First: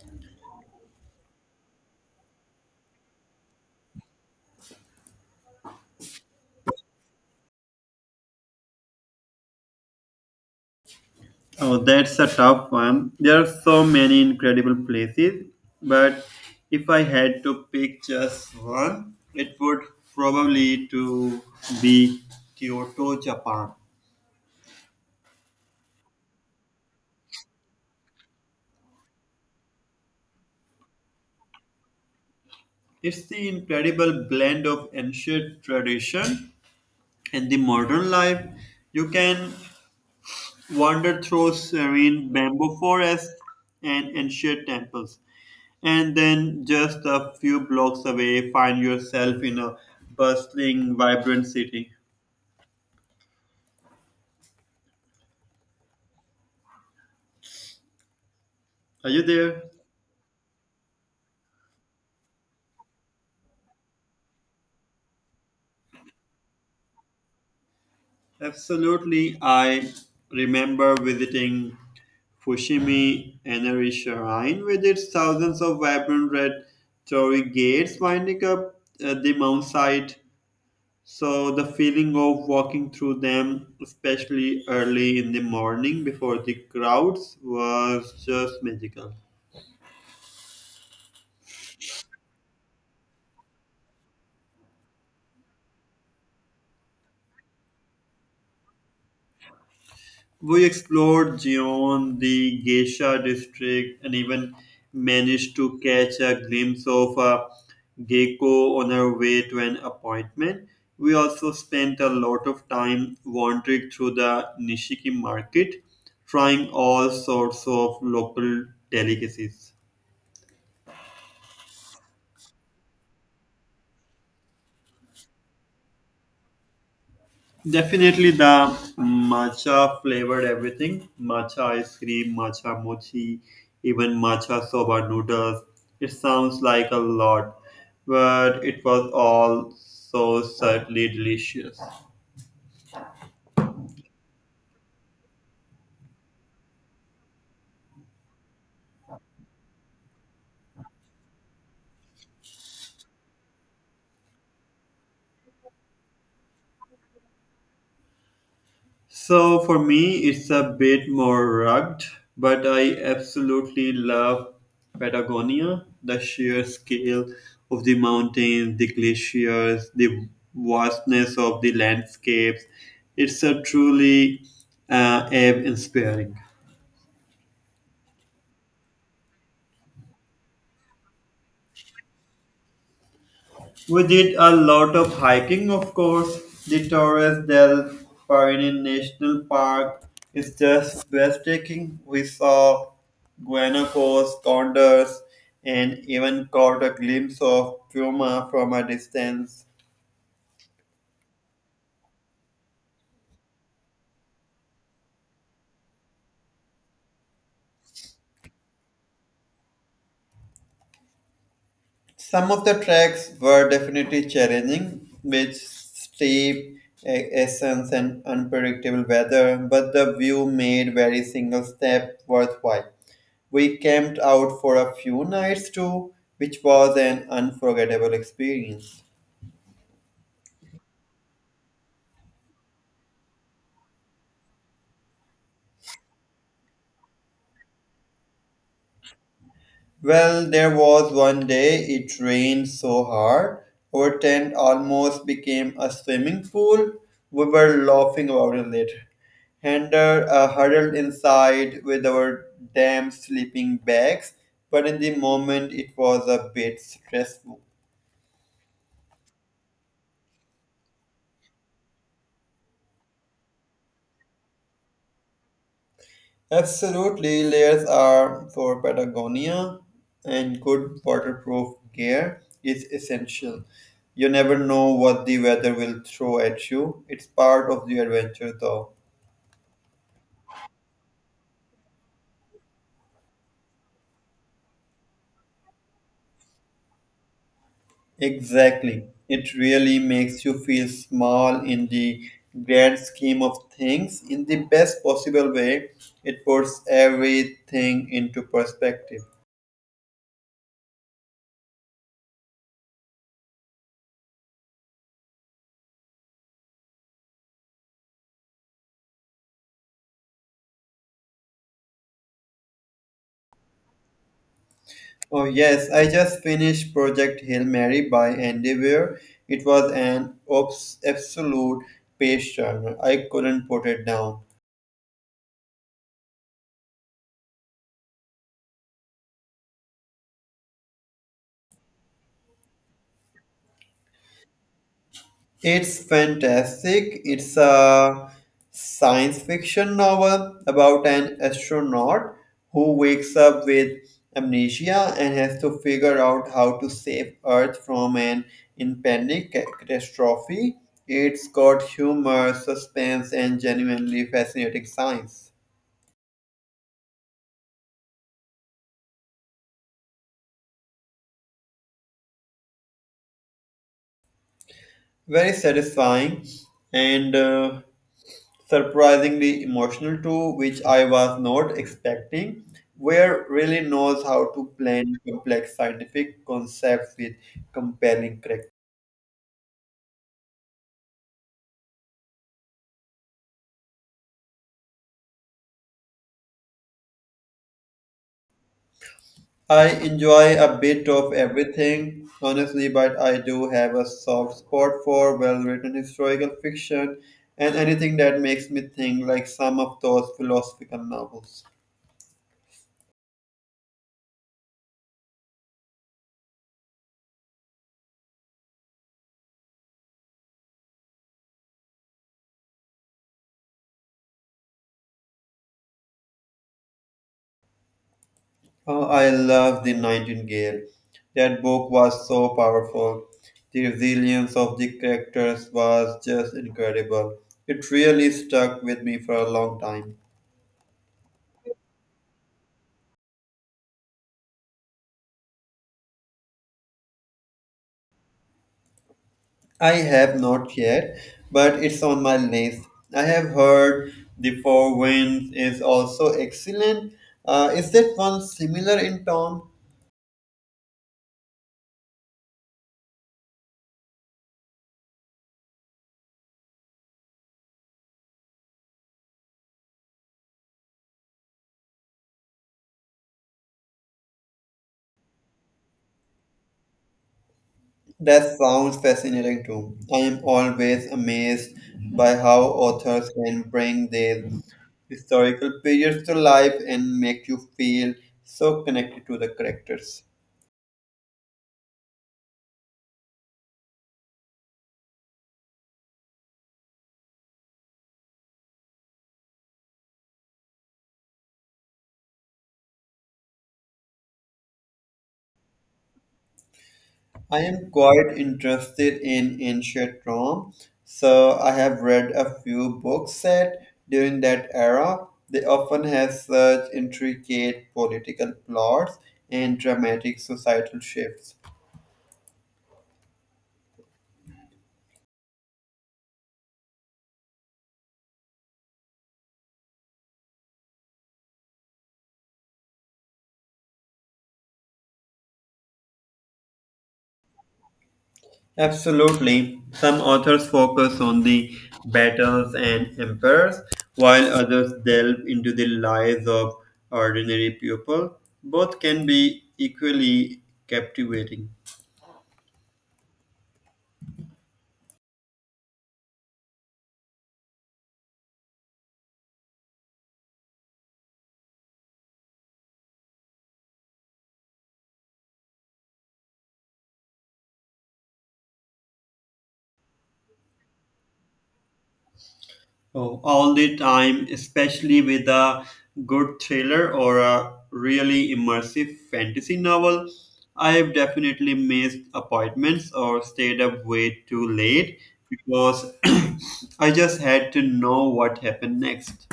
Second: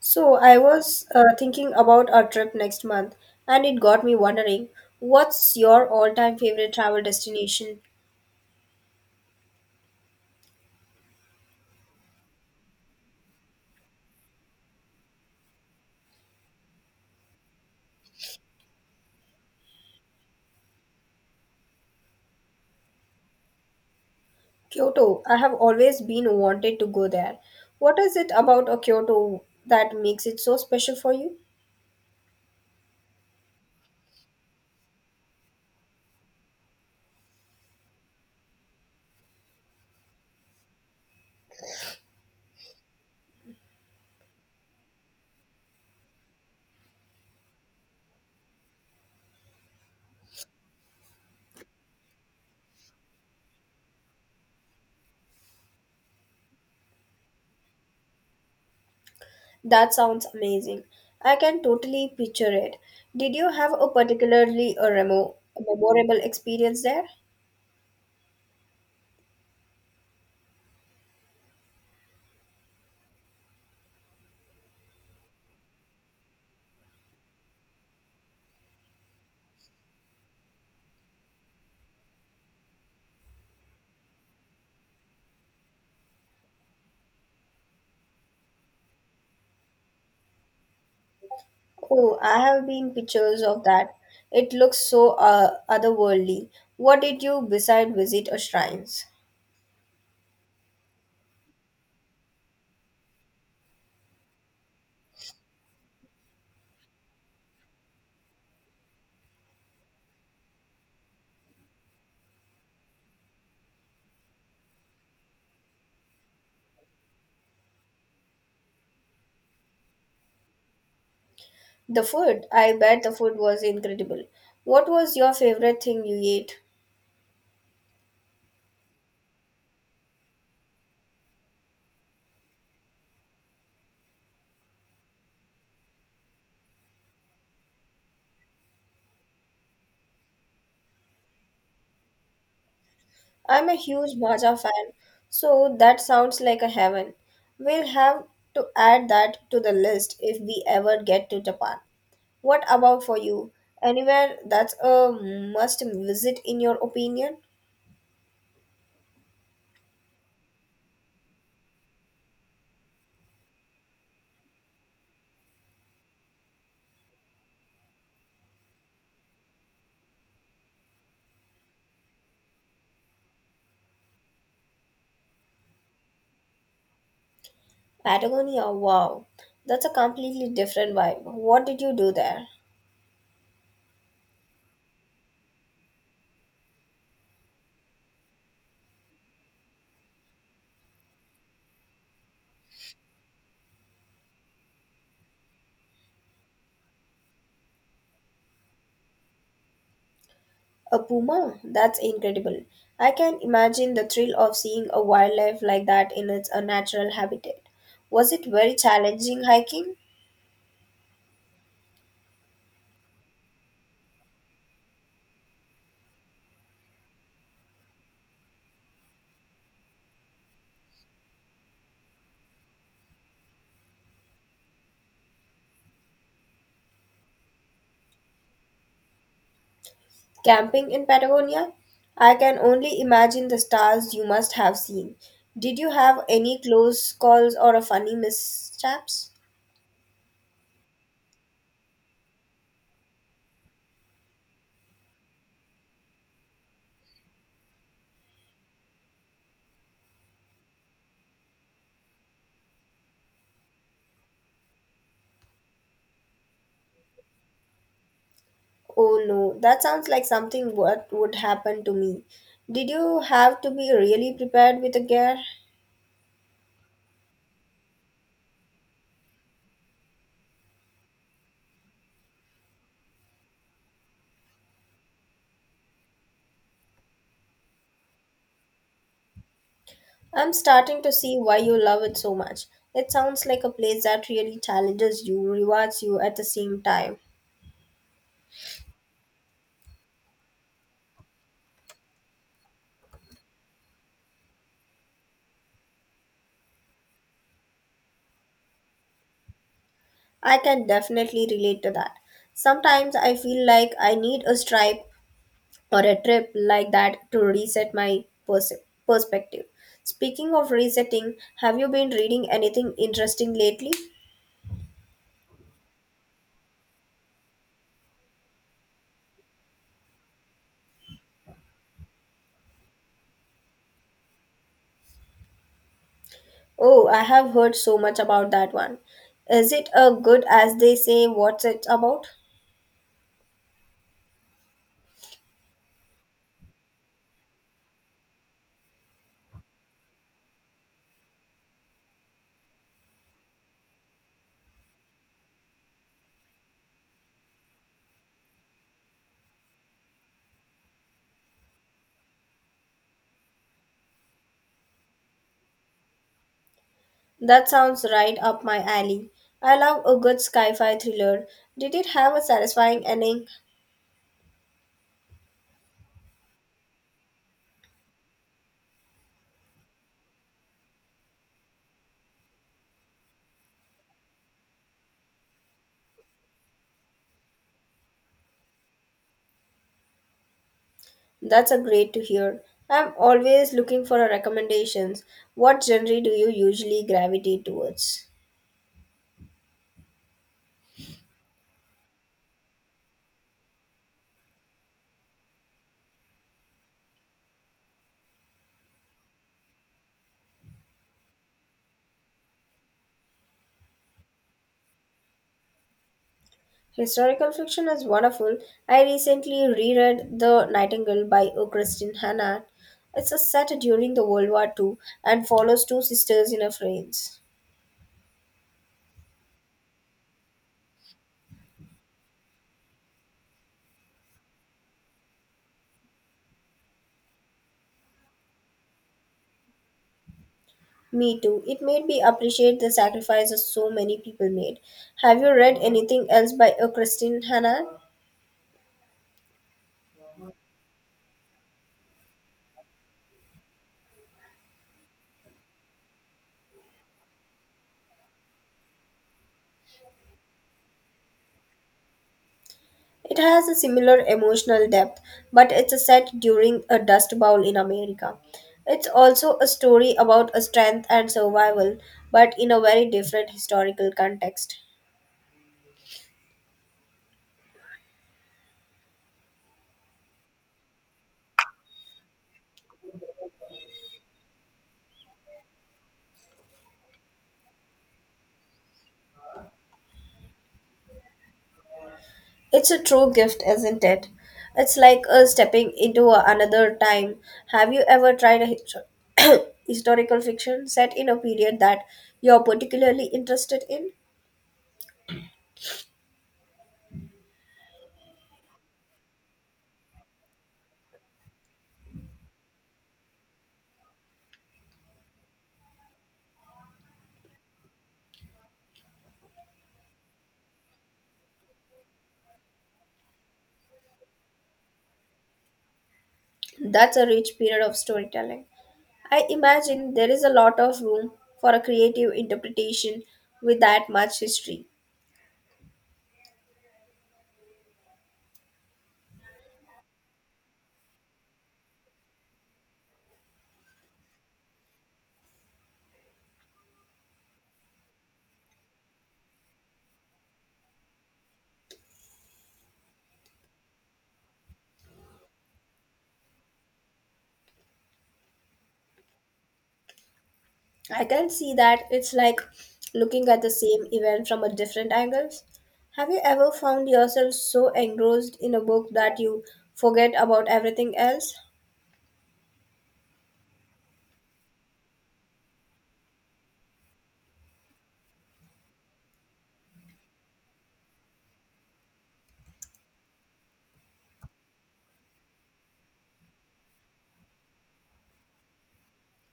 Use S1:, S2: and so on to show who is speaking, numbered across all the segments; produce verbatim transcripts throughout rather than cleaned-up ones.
S1: So, I was uh, thinking about our trip next month, and it got me wondering what's your all time favorite travel destination?
S2: Oh, that's a tough one. There are so many incredible places, but if I had to pick just one, it would probably to be Kyoto, Japan.
S1: Kyoto. I have always been wanted to go there. What is it about a Kyoto that makes it so special for you?
S2: It's the incredible blend of ancient tradition and the modern life. You can wander through serene bamboo forests and ancient temples, and then just a few blocks away, find yourself in a bustling, vibrant city. Are you there?
S1: That sounds amazing. I can totally picture it. Did you have a particularly a remo- memorable experience there?
S2: Absolutely. I remember visiting Fushimi Inari Shrine with its thousands of vibrant red torii gates winding up uh, the mountainside. So the feeling of walking through them, especially early in the morning before the crowds, was just magical.
S1: Oh, I have been pictures of that. It looks so uh, otherworldly. What did you beside visit a shrines?
S2: We explored Gion, the Geisha district, and even managed to catch a glimpse of a gecko on our way to an appointment. We also spent a lot of time wandering through the Nishiki market, trying all sorts of local delicacies.
S1: The food. I bet the food was incredible. What was your favorite thing you ate?
S2: Definitely the matcha flavored everything. Matcha ice cream, matcha mochi, even matcha soba noodles. It sounds like a lot, but it was all so subtly delicious.
S1: I'm a huge bhaja fan, so that sounds like a heaven. We'll have to add that to the list if we ever get to Japan. What about for you? Anywhere that's a must visit in your opinion?
S2: So for me, it's a bit more rugged, but I absolutely love Patagonia. The sheer scale of the mountains, the glaciers, the vastness of the landscapes. It's a truly uh, awe-inspiring.
S1: Patagonia, wow, that's a completely different vibe. What did you do there?
S2: We did a lot of hiking, of course. The Torres del Paine National Park is just breathtaking. We saw guanacos, condors, and even caught a glimpse of puma from a distance.
S1: A puma? That's incredible. I can imagine the thrill of seeing a wildlife like that in its uh, natural habitat. Was it very challenging hiking,
S2: Some of the tracks were definitely challenging, with steep a- ascents and unpredictable weather, but the view made every single step worthwhile. We camped out for a few nights too, which was an unforgettable experience.
S1: camping in Patagonia? I can only imagine the stars you must have seen. Did you have any close calls or a funny mishaps?
S2: Well, there was one day it rained so hard, our tent almost became a swimming pool. We were laughing about it later, and uh, huddled inside with our damp sleeping bags, but in the moment it was a bit stressful.
S1: Oh no, that sounds like something what would happen to me. Did you have to be really prepared with a gear?
S2: Absolutely, layers are for Patagonia, and good waterproof gear is essential. You never know what the weather will throw at you. It's part of the adventure, though.
S1: I'm starting to see why you love it so much. It sounds like a place that really challenges you, rewards you at the same time.
S2: Exactly. It really makes you feel small in the grand scheme of things. In the best possible way, it puts everything into perspective.
S1: I can definitely relate to that. Sometimes I feel like I need a stripe or a trip like that to reset my pers- perspective. Speaking of resetting, have you been reading anything interesting lately?
S2: Oh yes, I just finished Project Hail Mary by Andy Weir. It was an obs- absolute page turner. I couldn't put it down.
S1: Oh, I have heard so much about that one. Is it a good as they say what's it about?
S2: It's fantastic. It's a science fiction novel about an astronaut who wakes up with amnesia and has to figure out how to save Earth from an impending ca- catastrophe. It's got humor, suspense, and genuinely fascinating science.
S1: That sounds right up my alley. I love a good sci-fi thriller. Did it have a satisfying ending?
S2: Very satisfying and uh, surprisingly emotional too, which I was not expecting. Where really knows how to blend complex scientific concepts with compelling characters.
S1: That's a great to hear. I'm always looking for a recommendations. What genre do you usually gravitate towards?
S2: I enjoy a bit of everything, honestly, but I do have a soft spot for well-written historical fiction and anything that makes me think, like some of those philosophical novels.
S1: Historical fiction is wonderful. I recently reread The Nightingale by O. Christine Hannah. It's a set during the World War two and follows two sisters in a France.
S2: Oh, I love The Nightingale. That book was so powerful. The resilience of the characters was just incredible. It really stuck with me for a long time.
S1: Me too. It made me appreciate the sacrifices so many people made. Have you read anything else by uh, Christine Hanna?
S2: I have not yet, but it's on my list. I have heard The Four Winds is also excellent. Uh, is that one similar in tone?
S1: It has a similar emotional depth, but it's a set during a dust bowl in America. It's also a story about a strength and survival, but in a very different historical context.
S2: That sounds fascinating too. I am always amazed by how authors can bring their historical periods to life and make you feel so connected to the characters.
S1: It's a true gift, isn't it? It's like uh, stepping into a- another time. Have you ever tried a histo- historical fiction set in a period that you're particularly interested in?
S2: I am quite interested in ancient Rome, so I have read a few books set during that era. They often have such intricate political plots and dramatic societal shifts.
S1: That's a rich period of storytelling. I imagine there is a lot of room for a creative interpretation with that much history.
S2: Absolutely. Some authors focus on the battles and empires, while others delve into the lives of ordinary people. Both can be equally captivating.
S1: I can see that it's like looking at the same event from a different angles. Have you ever found yourself so engrossed in a book that you forget about everything else?
S2: Oh, all the time, especially with a good thriller or a really immersive fantasy novel. I've definitely missed appointments or stayed up way too late because I just had to know what happened next.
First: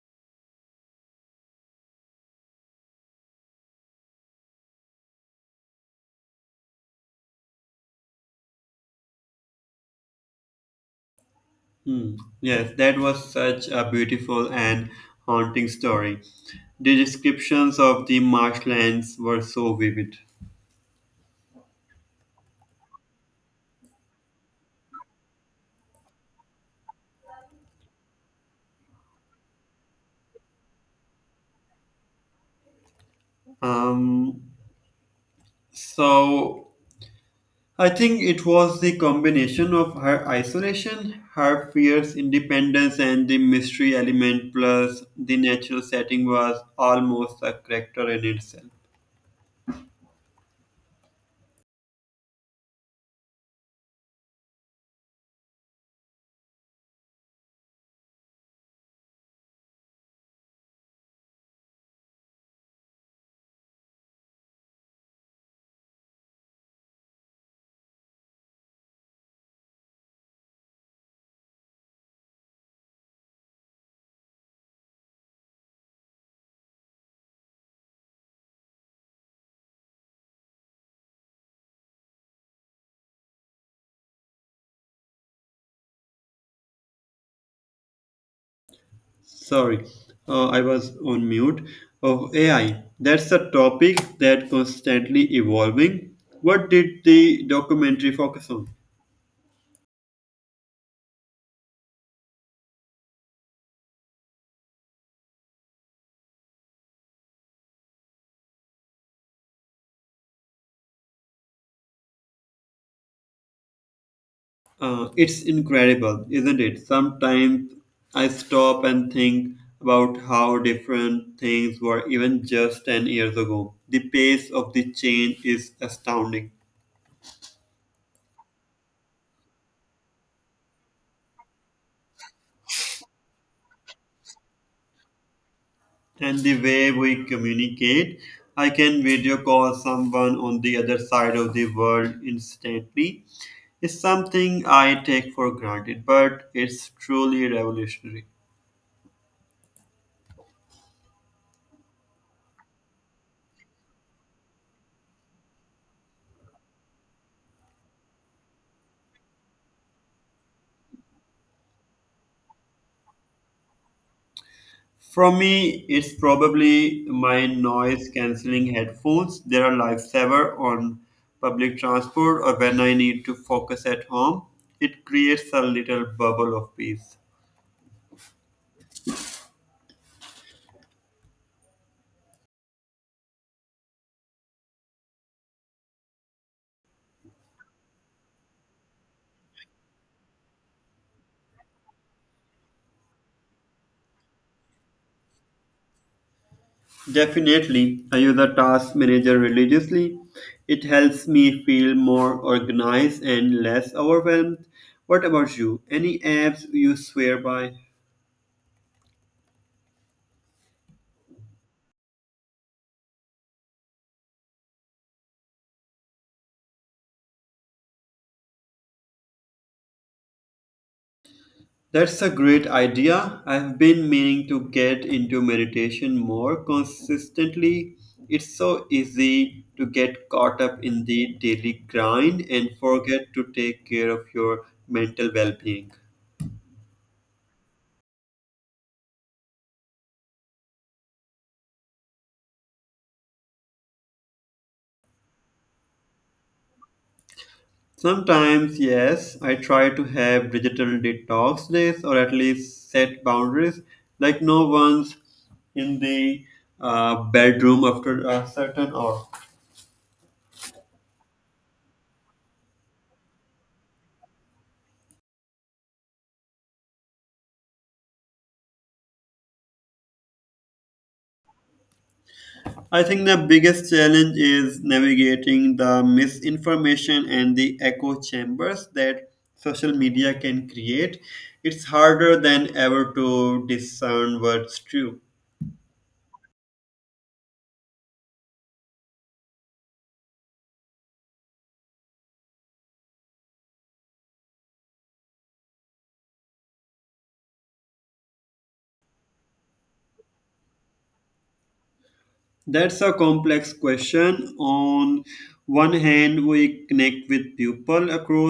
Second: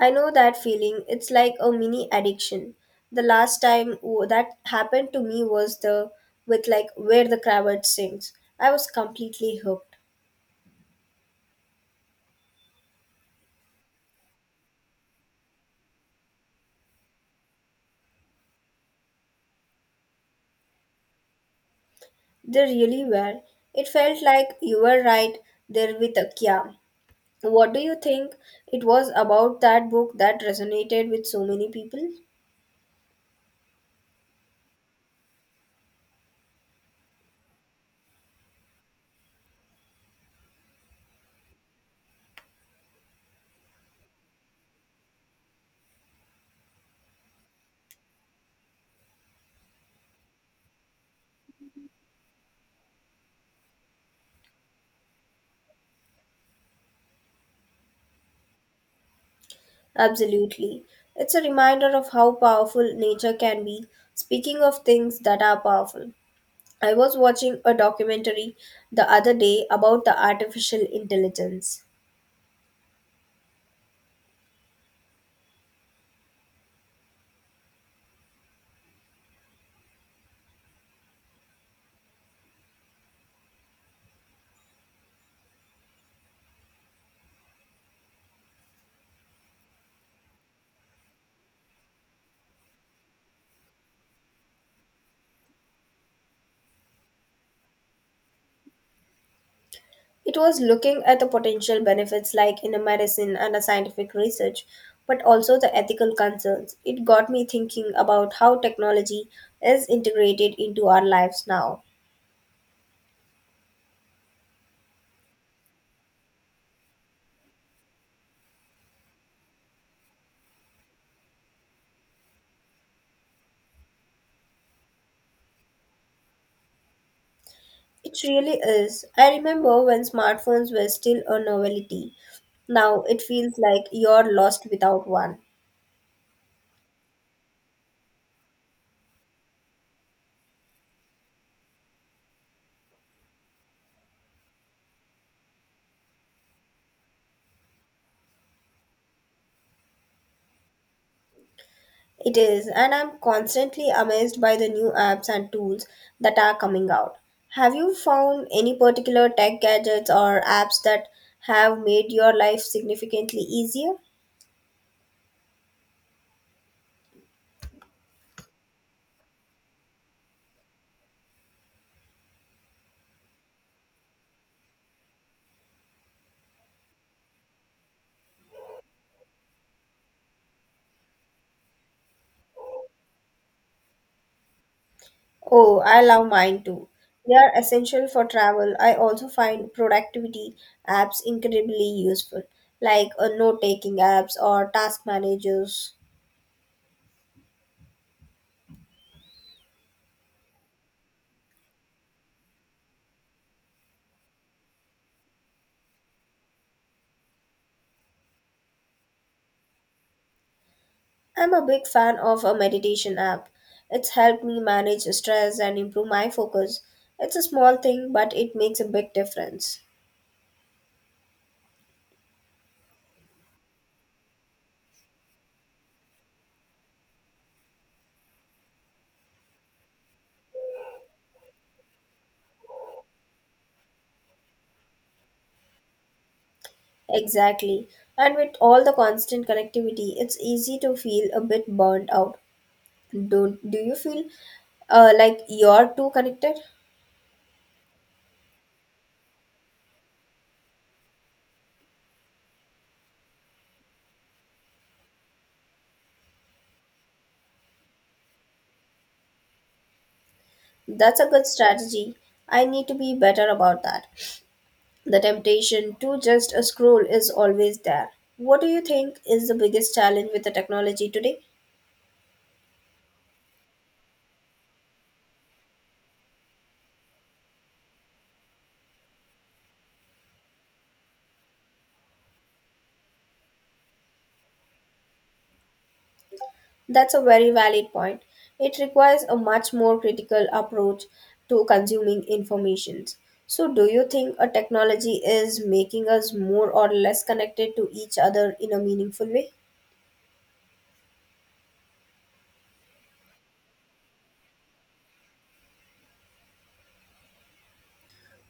S1: I know that feeling. It's like a mini addiction. The last time w- that happened to me was the with like Where the Crawdads Sings. I was completely hooked.
S2: Hmm. Yes, that was such a beautiful and haunting story. The descriptions of the marshlands were so vivid.
S1: They really were. It felt like you were right there with a Kya. What do you think it was about that book that resonated with so many people?
S2: Um, so I think it was the combination of her isolation, her fierce independence, and the mystery element, plus the natural setting was almost a character in itself.
S1: Absolutely. It's a reminder of how powerful nature can be. Speaking of things that are powerful, I was watching a documentary the other day about the artificial intelligence.
S2: Sorry, uh, I was on mute. Oh, A I. That's a topic that constantly evolving. What did the documentary focus on?
S1: It was looking at the potential benefits like in a medicine and a scientific research, but also the ethical concerns. It got me thinking about how technology is integrated into our lives now.
S2: Uh, it's incredible, isn't it? Sometimes I stop and think about how different things were even just ten years ago. The pace of the change is astounding.
S1: It really is. I remember when smartphones were still a novelty. Now it feels like you're lost without one.
S2: And the way we communicate. I can video call someone on the other side of the world instantly. It's something I take for granted, but it's truly revolutionary.
S1: It is, and I'm constantly amazed by the new apps and tools that are coming out. Have you found any particular tech gadgets or apps that have made your life significantly easier?
S2: From me, it's probably my noise cancelling headphones. They're a lifesaver on public transport or when I need to focus at home. It creates a little bubble of peace.
S1: Oh, I love mine too. They are essential for travel. I also find productivity apps incredibly useful, like uh, note taking apps or task managers.
S2: Definitely, I use a task manager religiously. It helps me feel more organized and less overwhelmed. What about you? Any apps you swear by?
S1: I'm a big fan of a meditation app. It's helped me manage stress and improve my focus. It's a small thing, but it makes a big difference.
S2: That's a great idea. I've been meaning to get into meditation more consistently. It's so easy to get caught up in the daily grind and forget to take care of your mental well being.
S1: Exactly. And with all the constant connectivity, it's easy to feel a bit burnt out. Do, do you feel uh, like you're too connected?
S2: Sometimes, yes, I try to have digital detox days or at least set boundaries. Like, no one's in the uh, bedroom after a certain hour.
S1: That's a good strategy. I need to be better about that. The temptation to just a scroll is always there. What do you think is the biggest challenge with the technology today?
S2: I think the biggest challenge is navigating the misinformation and the echo chambers that social media can create. It's harder than ever to discern what's true.
S1: That's a very valid point. It requires a much more critical approach to consuming informations. So, do you think a technology is making us more or less connected to each other in a meaningful way?
S2: That's a complex question. On one hand, we connect with people across